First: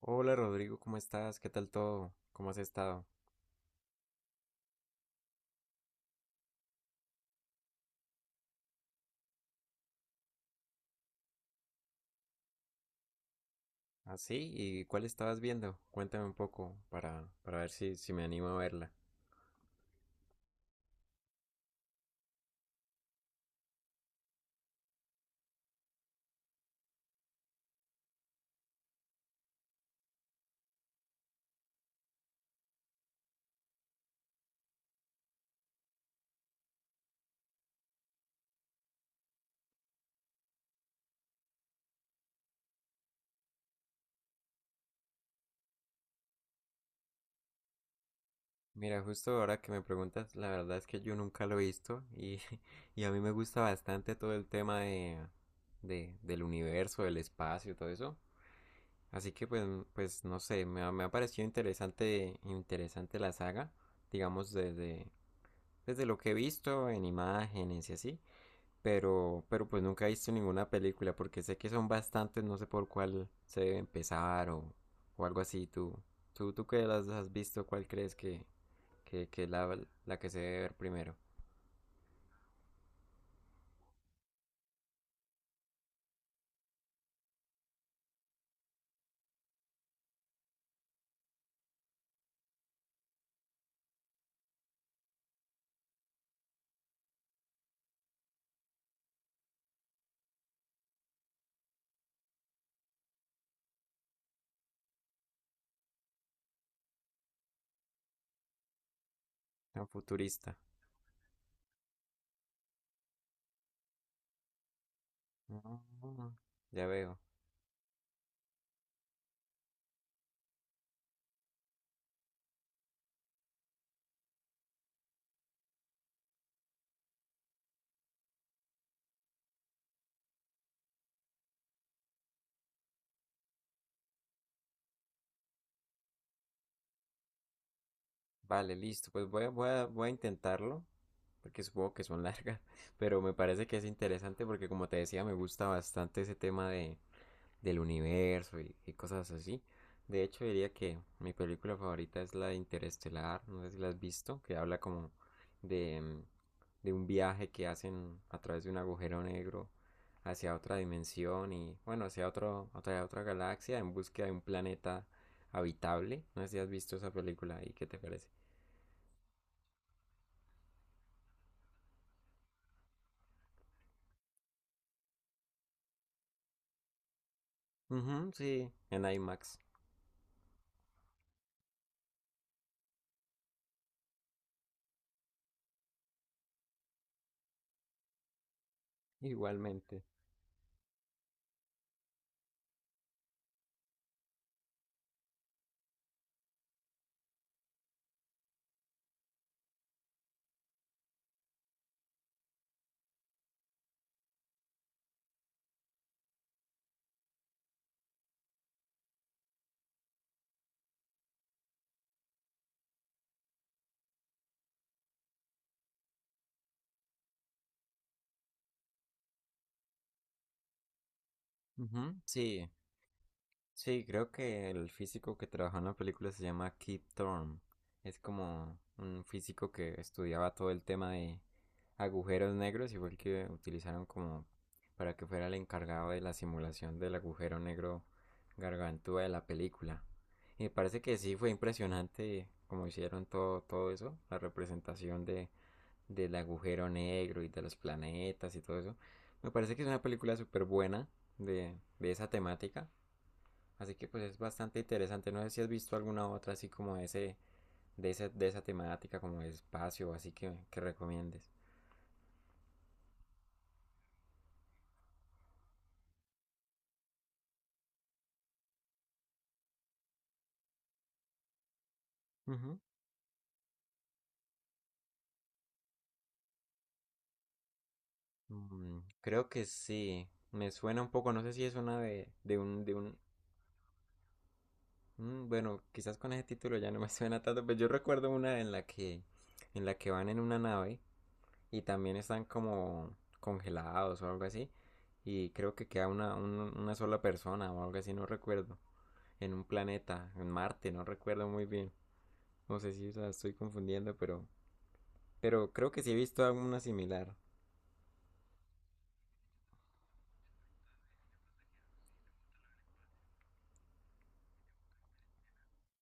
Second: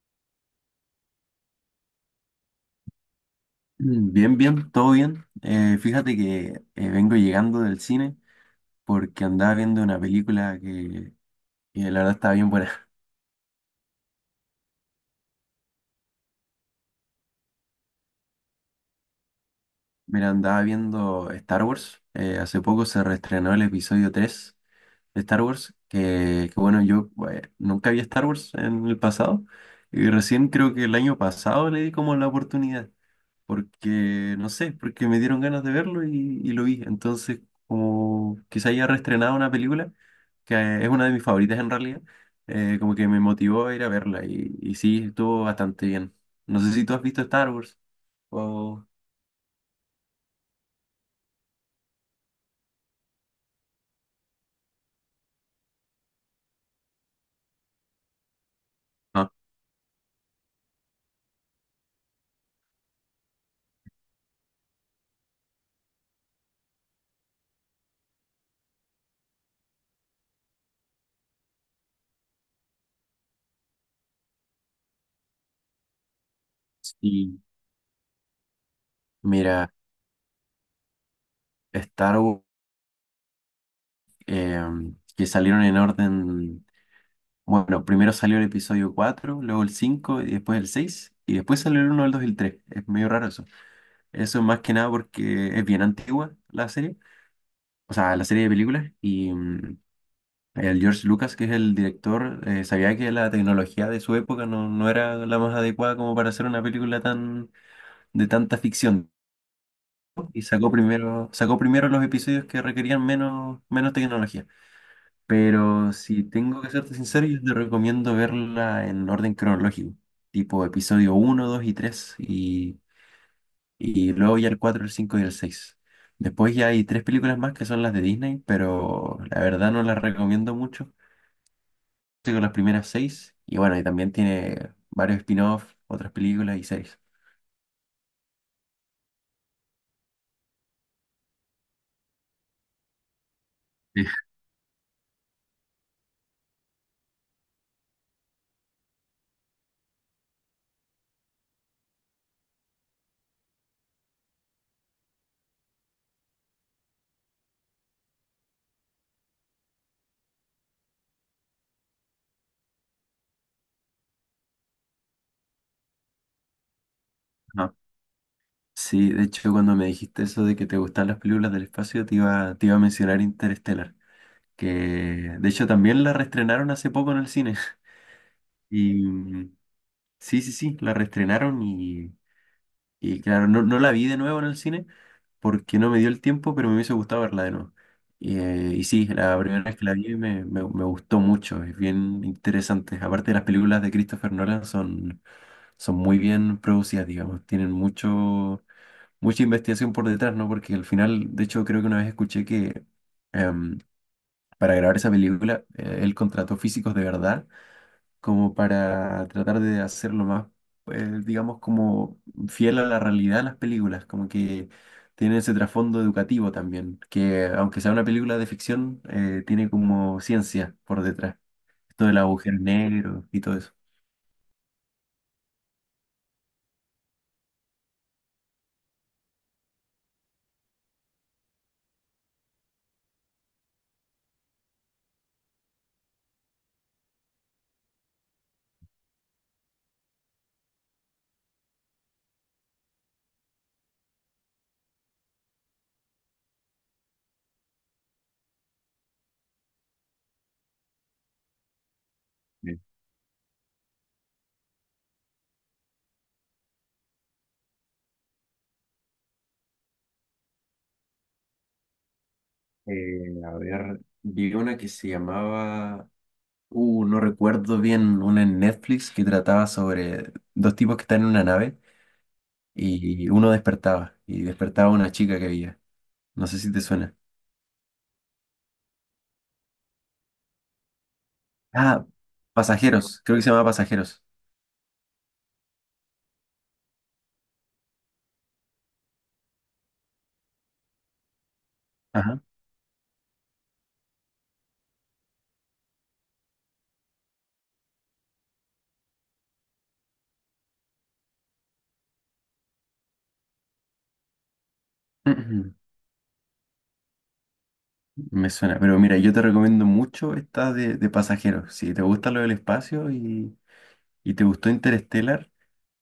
Hola Rodrigo, ¿cómo estás? ¿Qué tal todo? ¿Cómo has estado? Bien, bien, todo bien. Fíjate que vengo llegando del cine porque andaba viendo una película que la verdad estaba bien buena. ¿Ah, sí? ¿Y cuál estabas viendo? Cuéntame un poco para ver si me animo a verla. Mira, andaba viendo Star Wars. Hace poco se reestrenó el episodio 3. Star Wars, que bueno, yo nunca vi Star Wars en el pasado y recién creo que el año pasado le di como la oportunidad, porque no sé, porque me dieron ganas de verlo y lo vi. Entonces, como que se haya reestrenado una película, que es una de mis favoritas en realidad, como que me motivó a ir a verla y sí, estuvo bastante bien. No sé si tú has visto Star Wars o Mira, justo ahora que me preguntas, la verdad es que yo nunca lo he visto y, y a mí me gusta bastante todo el tema de, del universo, del espacio, todo eso. no. Así que pues, pues no sé, me ha parecido interesante, interesante la saga, digamos desde, desde lo que he visto en imágenes y así. Pero pues nunca he visto ninguna película porque sé que son bastantes, no sé por cuál se debe empezar o algo así. ¿Tú, tú que las has Sí, visto, cuál crees que es mira, la que se debe ver primero? Star Wars, que salieron en orden. Bueno, primero salió el episodio 4, luego el 5 y después el 6 y después salió el uno el 2 y el 3. Es medio raro eso. Eso es más que nada porque es bien antigua la serie, o sea, la serie de películas y el George Lucas, que es el director, sabía que la tecnología de su época no era la más adecuada como para hacer una película tan de tanta ficción Tan y futurista. sacó primero los episodios que requerían menos tecnología. Pero si Mm. tengo que Ya serte veo. sincero, yo te recomiendo verla en orden cronológico, tipo episodio uno 2 y 3 y luego ya el 4 el 5 y el seis. Después ya hay tres películas más que son las de Disney, pero la verdad no las recomiendo mucho. Estoy con las primeras seis, y bueno, y también tiene varios spin-offs, otras películas y series. Vale, listo. Pues voy a, voy a intentarlo porque supongo que son largas, pero me parece que es Sí, interesante porque como te decía, me gusta bastante ese tema de, del universo y cosas así. De hecho, diría que mi película favorita es la de Interestelar, no sé si la has visto, que habla como de, de un viaje que hacen a través de un agujero negro hacia otra dimensión y bueno, hacia otro, otra galaxia en búsqueda de un planeta habitable. No sé si has visto esa película ajá. y qué te parece. Sí, de hecho, cuando me dijiste eso de que te gustan las películas del espacio, te iba a mencionar Interstellar, que de hecho también la reestrenaron hace poco en el cine. Ujú, sí, Y en IMAX. sí, sí, sí, la reestrenaron y claro, no la vi de nuevo en el cine porque no me dio el tiempo, pero me hubiese gustado verla de nuevo. Y sí, la primera vez que la Igualmente. vi me gustó mucho, es bien interesante. Aparte, las películas de Christopher Nolan son muy bien producidas, digamos, tienen mucha investigación por detrás, ¿no? Porque al final, de hecho, creo que una vez escuché que em, para grabar esa película él contrató físicos de verdad como para tratar de hacerlo más, pues, digamos, como fiel a la realidad de las películas, como que tiene ese trasfondo educativo también, que aunque sea una película de ficción, tiene como ciencia por detrás, esto Ujú, del agujero sí. negro y todo eso. Sí, creo que el físico que trabajó en la película se llama Keith Thorne. Es como un físico que estudiaba todo el tema de agujeros negros y fue el que utilizaron como para que fuera el encargado de la simulación del agujero negro gargantúa de la película. Y me parece que sí fue impresionante como hicieron todo, todo eso, la representación de, del agujero negro y de los planetas y todo eso. Me parece que es una película súper buena de esa Sí. temática. Así que pues es bastante interesante. No sé si has visto alguna otra así como ese, de esa temática, como de espacio, así que recomiendes. A ver, vi una que se llamaba, no recuerdo bien, una en Netflix que trataba sobre dos tipos que están en una nave Ujú. y uno despertaba y despertaba una chica que había. No sé si te suena. Mm, creo que sí. Me suena un poco, no sé si es una Ah, de un, Pasajeros, creo que se llama Pasajeros. mm, bueno, quizás con ese título ya no me suena tanto, pero yo recuerdo una en la que van en una nave y también Ajá. están como congelados o algo así. Y creo que queda una, una sola persona o algo así, no recuerdo. En un planeta, en Marte, no recuerdo muy bien. No sé si la estoy confundiendo, pero Ujú. creo que sí he visto alguna similar. Me suena, pero mira, yo te recomiendo mucho esta de Pasajeros. Si te gusta lo del espacio y te gustó Interstellar,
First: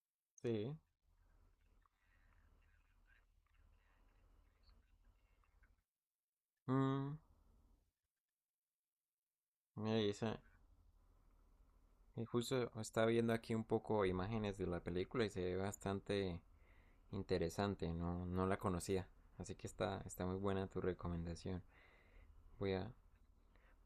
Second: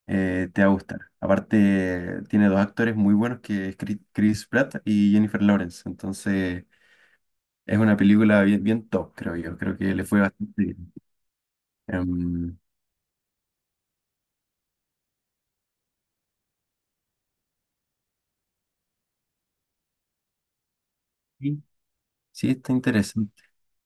te va a Sí. gustar. Aparte, tiene dos actores muy buenos que es Chris Pratt y Jennifer Lawrence. Entonces, Mm, es una película bien, bien top, creo yo. Creo que mira, le fue esa, bastante bien. y Em, justo estaba viendo aquí un poco imágenes de la película y se ve bastante interesante, no, no la conocía. Así que está, está muy buena tu recomendación. sí, sí, está Voy a, interesante.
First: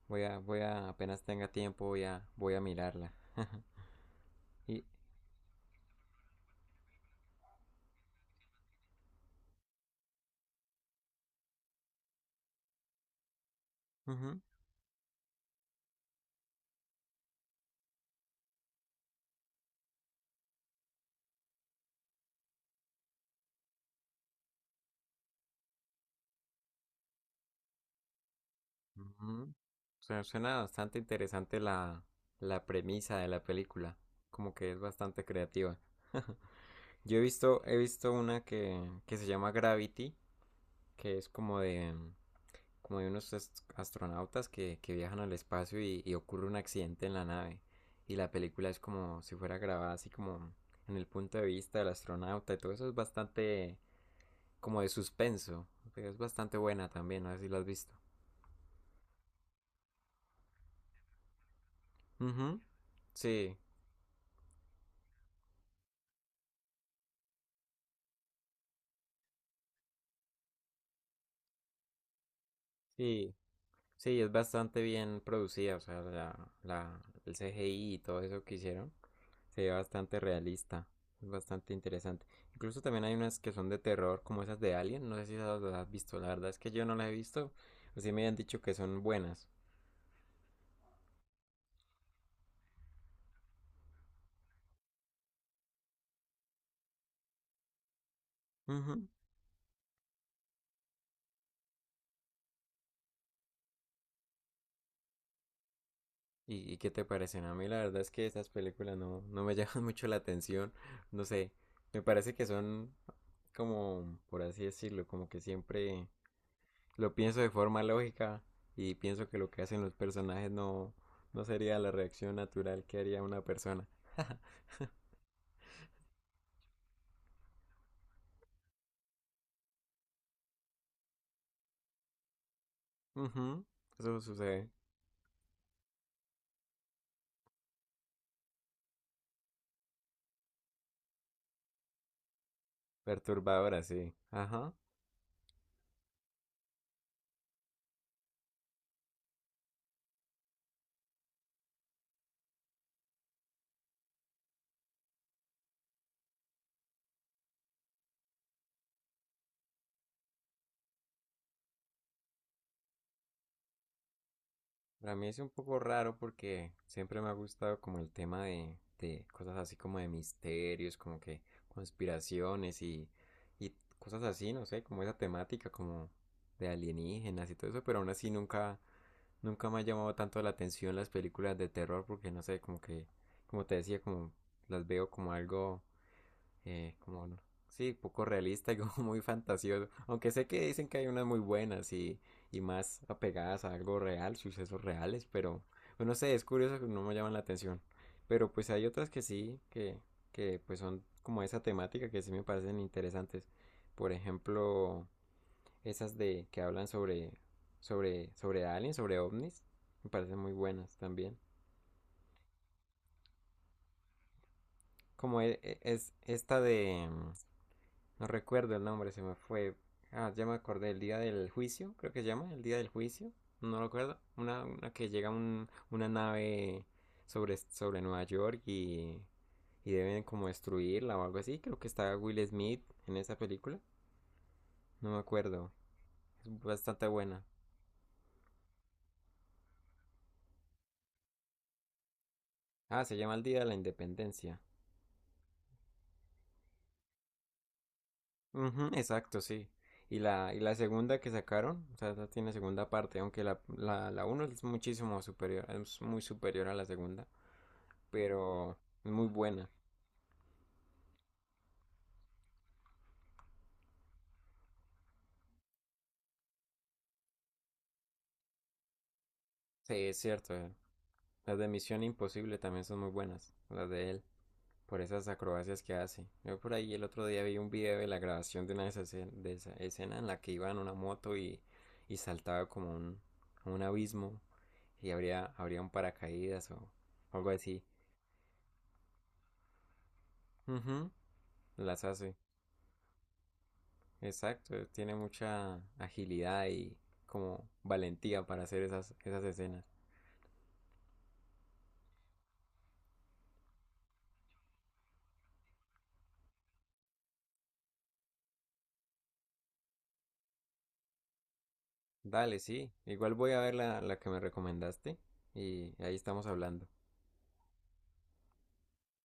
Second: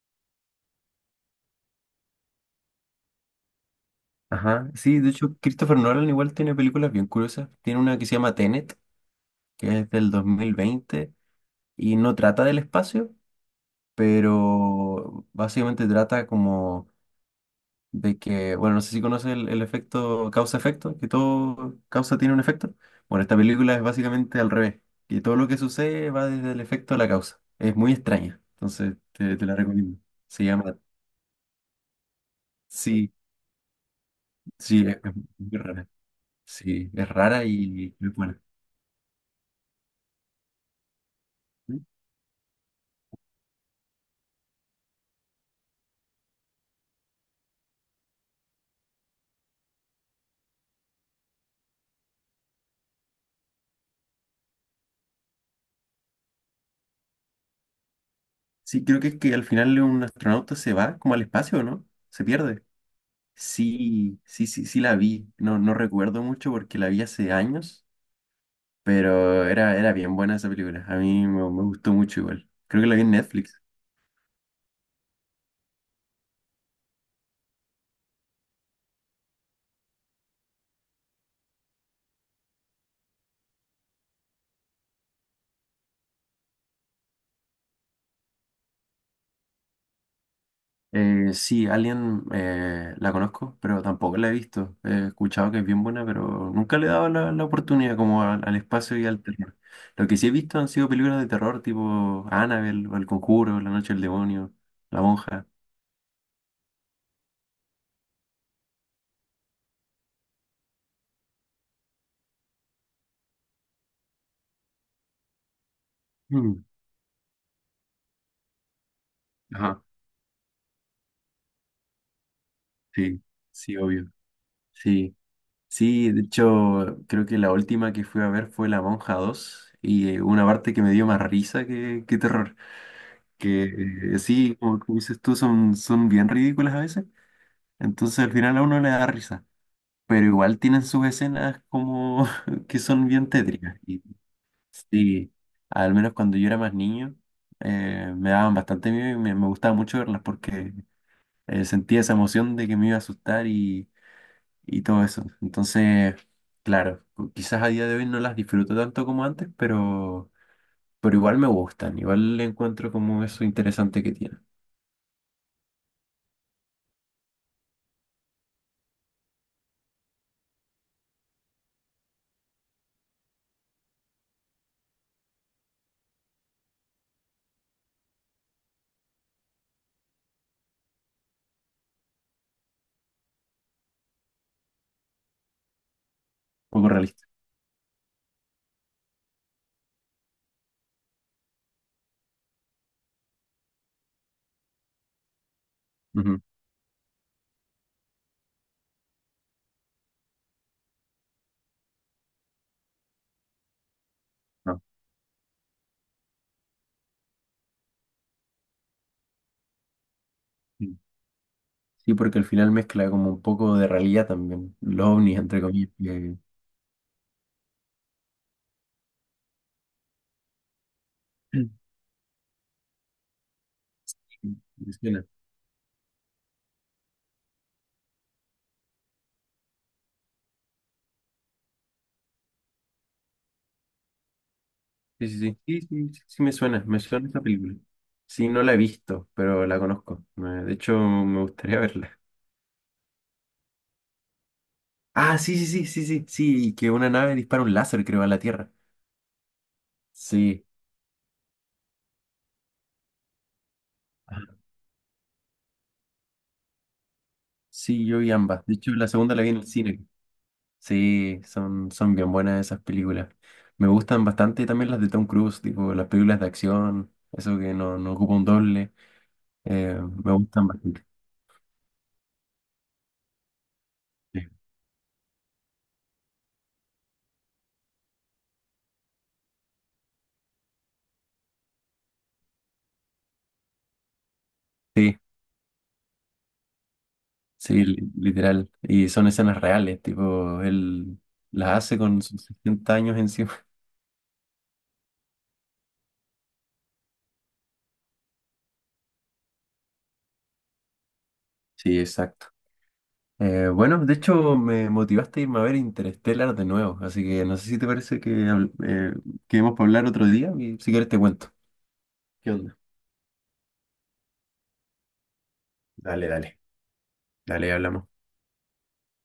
voy a, apenas tenga tiempo, voy a, voy a mirarla. Ajá. Y, Sí, de hecho, Christopher Nolan igual tiene películas bien curiosas. Tiene una que se llama Tenet, que es del 2020, y no trata del espacio, uh -huh. pero básicamente trata como de que, bueno, no sé si conoces el efecto causa-efecto, que todo causa tiene un efecto. Bueno, esta película es básicamente al revés, que todo lo que sucede va desde el efecto a la causa. Es muy extraña, entonces te Ujú. la recomiendo. Suena, Se suena llama, bastante interesante la, la sí, premisa de la película. Como que es sí, es bastante muy creativa. rara. Sí, es Yo rara he y muy visto buena. una que se llama Gravity, que es como de unos astronautas que viajan al espacio y ocurre un accidente en la nave. Y la película es como si fuera grabada así como en el punto de vista del astronauta y todo eso es bastante como de suspenso. Pero es bastante buena también, no sé si la has visto. Sí, creo que es que al final un astronauta se va como al espacio, ¿no? Se Ujú, pierde. sí. Sí, sí, sí, sí la vi. No, no recuerdo mucho porque la vi hace años, pero era bien buena esa película. A mí me gustó mucho igual. Creo que la vi en Sí, Netflix. sí, es bastante bien producida, o sea, la, el CGI y todo eso que hicieron se ve bastante realista, es bastante interesante. Incluso también hay unas que son de terror, como esas de Alien, no sé si las has visto, la verdad es que yo no las he visto, así me han dicho que son buenas. Sí, Alien, la conozco, pero tampoco la he visto. He escuchado que es bien buena, pero nunca le he dado la oportunidad como al espacio Ujú. y al terror. Lo que sí he visto han sido películas de terror tipo Annabelle, o El Conjuro, La Noche del Demonio, La Monja. Y qué te parecen? A mí la verdad es que esas películas no, no me llaman mucho la atención, no sé, me parece que son como, por así decirlo, como que siempre Mm, lo pienso de forma lógica y pienso que lo que hacen ajá, los personajes no, no sería la reacción natural que haría sí, una sí, persona. obvio. Sí. Sí, de hecho, creo que la última que fui a ver fue La Monja dos, y una parte que me dio más risa que terror. Ujú. Que Eso sí, sucede. como dices tú, son bien ridículas a veces. Entonces al final a uno le da risa. Pero igual tienen sus escenas como que son bien tétricas. Perturbadora, Y sí. Ajá. sí, al menos cuando yo era más niño, me daban bastante miedo y me gustaba mucho verlas porque sentía esa emoción de que me iba a asustar y todo eso. Entonces, claro, quizás a día de hoy no las disfruto tanto como antes, pero igual me gustan, igual le encuentro como eso interesante que tiene, un Para mí es un poco raro porque siempre me ha gustado como el tema de cosas así como de misterios, como que conspiraciones y cosas así, no sé, como esa temática como de alienígenas y todo eso, pero aún así nunca, nunca me ha llamado tanto la atención las películas de terror porque no sé, como que, como te decía, como las veo como algo poco realista. como, sí, poco realista y como muy fantasioso. Aunque sé que dicen que hay unas muy buenas y más apegadas a algo real, sucesos reales, pero pues, no sé, Ujú, es curioso que no me llaman la atención. Pero pues hay otras que sí, que pues son como esa temática que sí me parecen interesantes. Por no, ejemplo, esas de que hablan sobre sobre aliens, sobre ovnis, me parecen muy buenas sí, también. sí, porque al final mezcla como un poco de realidad también, los ovnis, Como e- entre e- comillas, es, que esta de no recuerdo el nombre, se me fue. Ah, ya me acordé, el día del que juicio, creo que se llama, el día del juicio, no lo recuerdo. Una me que suena. llega una nave sobre, sobre Nueva York y deben como destruirla o algo así. Creo que está Will Smith en esa película, no me Sí, sí, acuerdo. sí, sí, sí, sí, sí Es me bastante suena esta buena. película. Sí, no la he visto, pero la conozco. De hecho, me gustaría verla. Ah, se llama el Día de la Independencia. Ah, sí, sí, sí, sí, sí, sí, que una nave dispara un láser, creo, a la Tierra. Ujú, exacto, sí. Y Sí. la segunda que sacaron, o sea, no tiene segunda parte, aunque la, la uno es muchísimo superior, es muy superior a la segunda. Sí, yo y ambas. De Pero hecho, la muy segunda la vi en el buena. cine. Sí, son bien buenas esas películas. Me gustan bastante también las de Tom Cruise, tipo las películas de acción, eso que no ocupa un doble. Sí, eh, es me cierto. gustan bastante. Las de Misión Imposible también son muy buenas, las de él, Sí, por esas acrobacias que hace. Yo por ahí el otro día vi un video de la grabación de una de esas de esa escena en la que iba en una moto y saltaba como un abismo y sí, habría, habría un paracaídas o algo así. sí, literal. Y son escenas reales, tipo, Ujú, él las hace las con hace. sus 60 años encima. Exacto, tiene mucha agilidad y como valentía para hacer esas, esas escenas. Sí, exacto. Bueno, de hecho, me motivaste a irme a ver Interstellar de nuevo, así que no sé si te parece que, quedemos para hablar otro día, y si quieres te cuento. ¿Qué Dale, onda? sí. Igual voy a ver la, la que me recomendaste y ahí Dale, estamos dale, hablando. dale, hablamos.